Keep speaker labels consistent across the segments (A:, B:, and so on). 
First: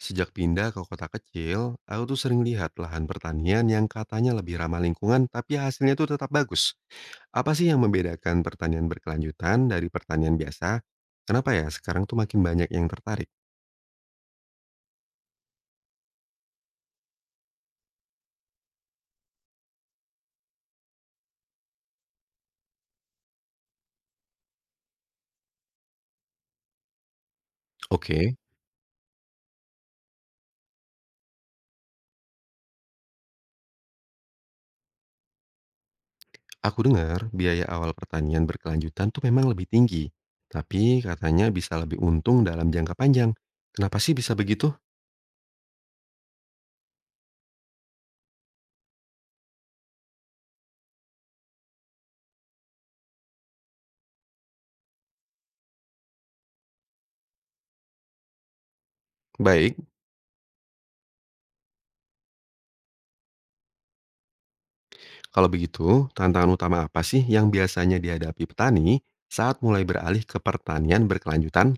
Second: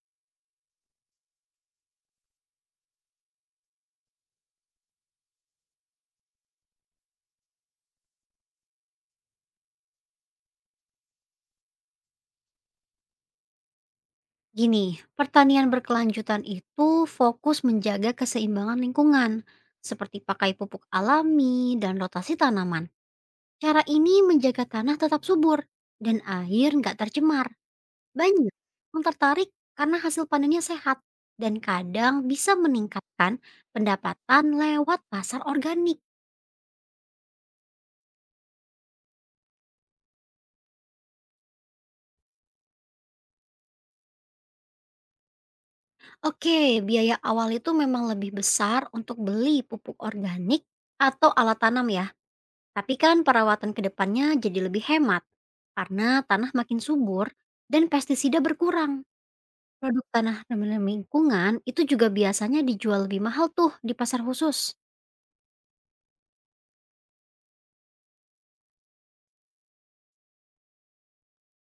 A: Sejak pindah ke kota kecil, aku tuh sering lihat lahan pertanian yang katanya lebih ramah lingkungan tapi hasilnya tuh tetap bagus. Apa sih yang membedakan pertanian berkelanjutan dari pertanian biasa? Kenapa ya sekarang tuh makin banyak yang tertarik?
B: Gini, pertanian berkelanjutan itu fokus menjaga keseimbangan lingkungan, seperti pakai pupuk alami dan rotasi tanaman. Cara ini menjaga tanah tetap subur dan air nggak tercemar.
A: Oke,
B: Banyak yang tertarik karena hasil panennya sehat dan kadang bisa meningkatkan pendapatan lewat pasar organik.
A: aku dengar biaya awal pertanian berkelanjutan tuh memang lebih tinggi. Tapi katanya bisa lebih untung dalam jangka panjang. Kenapa sih bisa begitu?
B: Oke, biaya awal itu memang lebih besar untuk beli pupuk organik atau alat tanam ya. Tapi kan perawatan ke depannya jadi lebih hemat karena tanah makin subur dan pestisida berkurang.
A: Baik,
B: Produk tanah ramah lingkungan itu juga biasanya dijual lebih mahal tuh di pasar khusus.
A: kalau begitu tantangan utama apa sih yang biasanya dihadapi petani saat mulai beralih ke pertanian berkelanjutan?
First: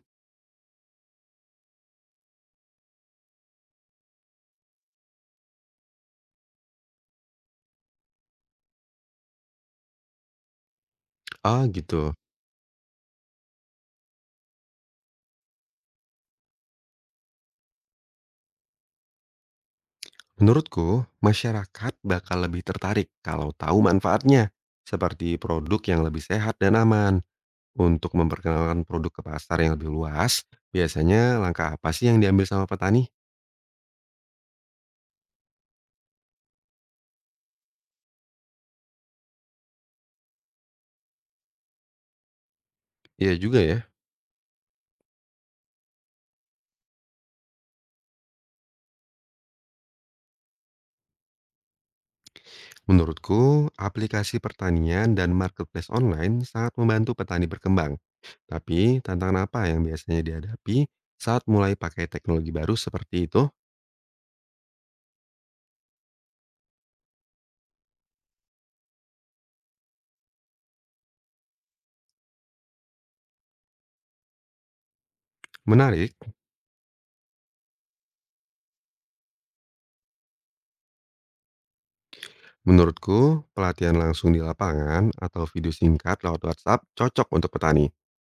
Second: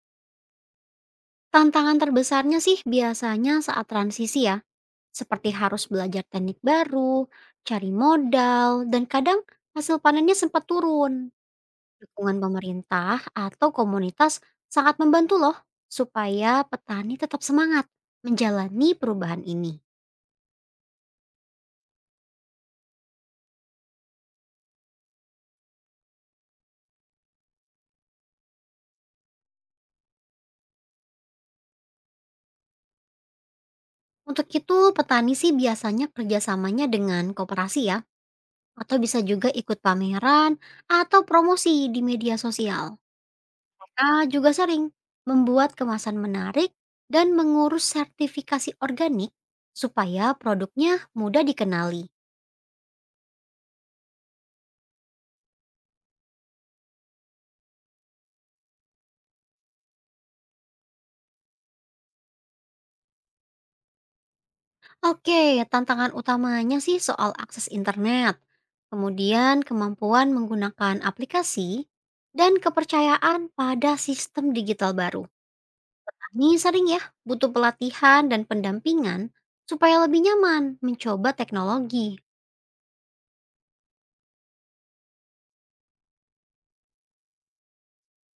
B: Tantangan terbesarnya sih biasanya saat transisi ya, seperti harus belajar teknik baru, cari modal, dan kadang hasil panennya sempat turun.
A: Ah gitu.
B: Dukungan pemerintah atau komunitas sangat membantu loh supaya petani tetap semangat menjalani perubahan ini.
A: Menurutku, masyarakat bakal lebih tertarik kalau tahu manfaatnya, seperti produk yang lebih sehat dan aman. Untuk memperkenalkan produk ke pasar yang lebih luas, biasanya langkah apa sih yang diambil sama petani?
B: Untuk itu, petani sih biasanya kerjasamanya dengan koperasi ya, atau bisa juga ikut pameran atau promosi di media sosial.
A: Iya juga ya.
B: Mereka juga sering membuat kemasan menarik dan mengurus sertifikasi organik supaya produknya mudah dikenali.
A: Menurutku, aplikasi pertanian dan marketplace online sangat membantu petani berkembang. Tapi, tantangan apa yang biasanya dihadapi saat mulai pakai teknologi baru seperti itu?
B: Oke, tantangan utamanya sih soal akses internet, kemudian kemampuan menggunakan aplikasi, dan kepercayaan pada sistem digital baru.
A: Menarik.
B: Ini sering ya, butuh pelatihan dan pendampingan supaya lebih nyaman mencoba teknologi.
A: Menurutku, pelatihan langsung di lapangan atau video singkat lewat WhatsApp cocok untuk petani.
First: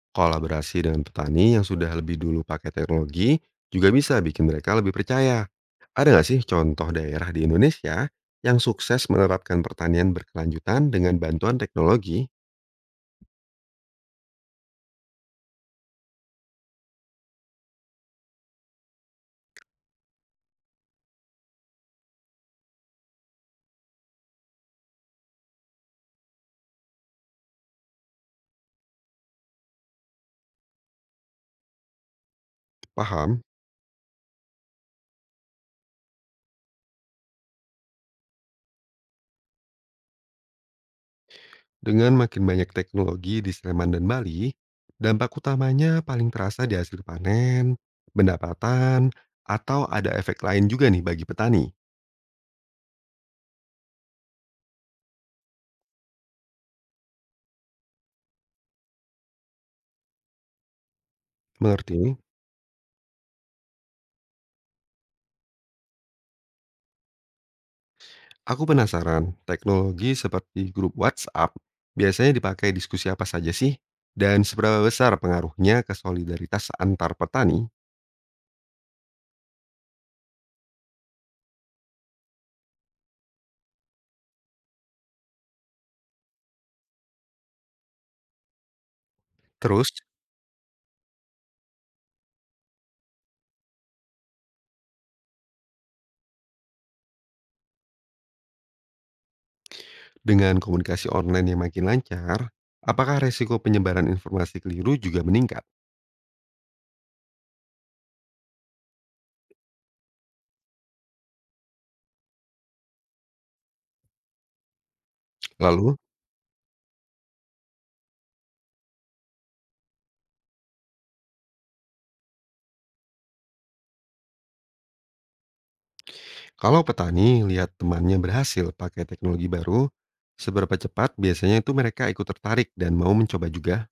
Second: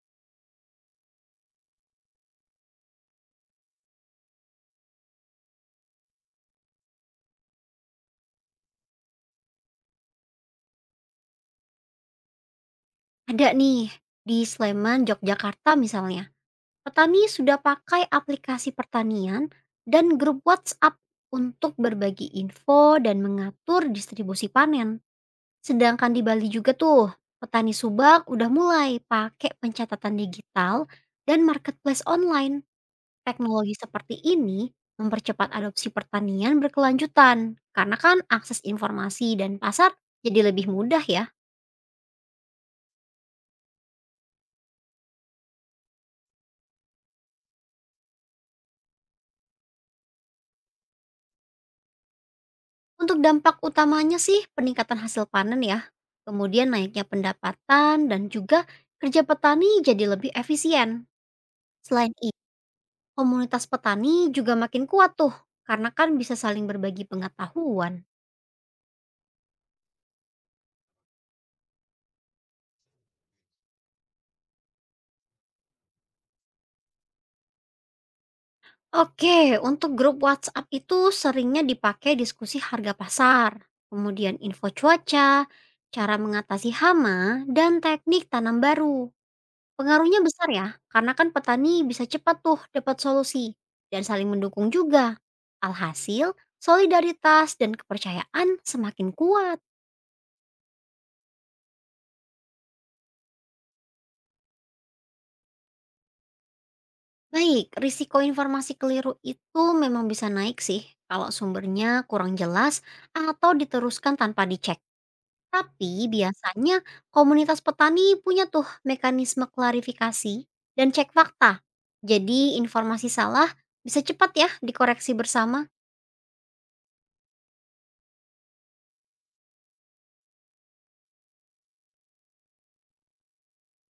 A: Kolaborasi dengan petani yang sudah lebih dulu pakai teknologi juga bisa bikin mereka lebih percaya. Ada nggak sih contoh daerah di Indonesia yang sukses menerapkan pertanian berkelanjutan dengan bantuan teknologi?
B: Ada nih, di Sleman, Yogyakarta misalnya, petani sudah pakai aplikasi pertanian dan grup WhatsApp untuk berbagi info dan mengatur distribusi panen. Sedangkan di Bali juga tuh, petani subak udah mulai pakai pencatatan digital dan marketplace online.
A: Paham?
B: Teknologi seperti ini mempercepat adopsi pertanian berkelanjutan, karena kan akses informasi dan pasar jadi lebih mudah ya.
A: Dengan makin banyak teknologi di Sleman dan Bali, dampak utamanya paling terasa di hasil panen, pendapatan, atau ada efek lain juga nih bagi petani.
B: Untuk dampak utamanya sih peningkatan hasil panen ya, kemudian naiknya pendapatan dan juga kerja petani jadi lebih efisien. Selain
A: Mengerti?
B: itu, komunitas petani juga makin kuat tuh, karena kan bisa saling berbagi pengetahuan.
A: Aku penasaran, teknologi seperti grup WhatsApp biasanya dipakai diskusi apa saja sih? Dan seberapa besar pengaruhnya ke solidaritas antar petani?
B: Oke, untuk grup WhatsApp itu seringnya dipakai diskusi harga pasar, kemudian info cuaca, cara mengatasi hama, dan teknik tanam baru.
A: Terus,
B: Pengaruhnya besar ya, karena kan petani bisa cepat tuh dapat solusi dan saling mendukung juga. Alhasil, solidaritas dan kepercayaan semakin kuat.
A: dengan komunikasi online yang makin lancar, apakah resiko penyebaran informasi keliru juga meningkat?
B: Baik, risiko informasi keliru itu memang bisa naik sih kalau sumbernya kurang jelas atau diteruskan tanpa dicek.
A: Lalu,
B: Tapi biasanya komunitas petani punya tuh mekanisme klarifikasi dan cek fakta. Jadi informasi salah bisa cepat ya dikoreksi bersama.
A: kalau petani lihat temannya berhasil pakai teknologi baru, seberapa cepat biasanya itu mereka ikut tertarik dan mau mencoba juga?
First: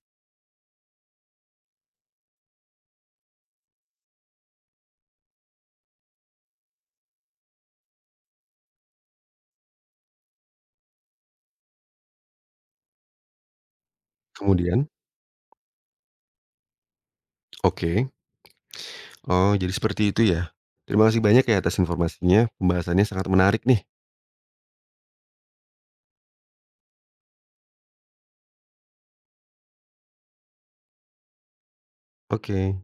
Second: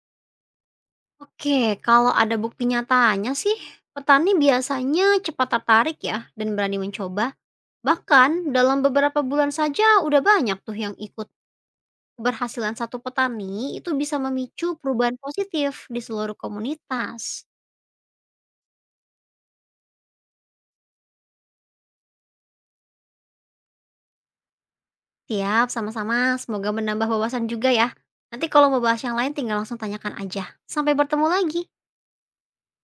B: Oke, kalau ada bukti nyatanya sih, petani biasanya cepat tertarik ya dan berani mencoba. Bahkan dalam beberapa bulan saja udah banyak tuh yang ikut. Keberhasilan satu petani itu bisa memicu
A: Kemudian,
B: perubahan positif di seluruh komunitas.
A: oke. Oh, jadi seperti itu ya. Terima kasih banyak ya atas informasinya, pembahasannya sangat menarik nih.
B: Siap, sama-sama. Semoga menambah wawasan juga ya. Nanti kalau mau bahas yang lain tinggal langsung tanyakan aja. Sampai bertemu lagi.
A: Oke.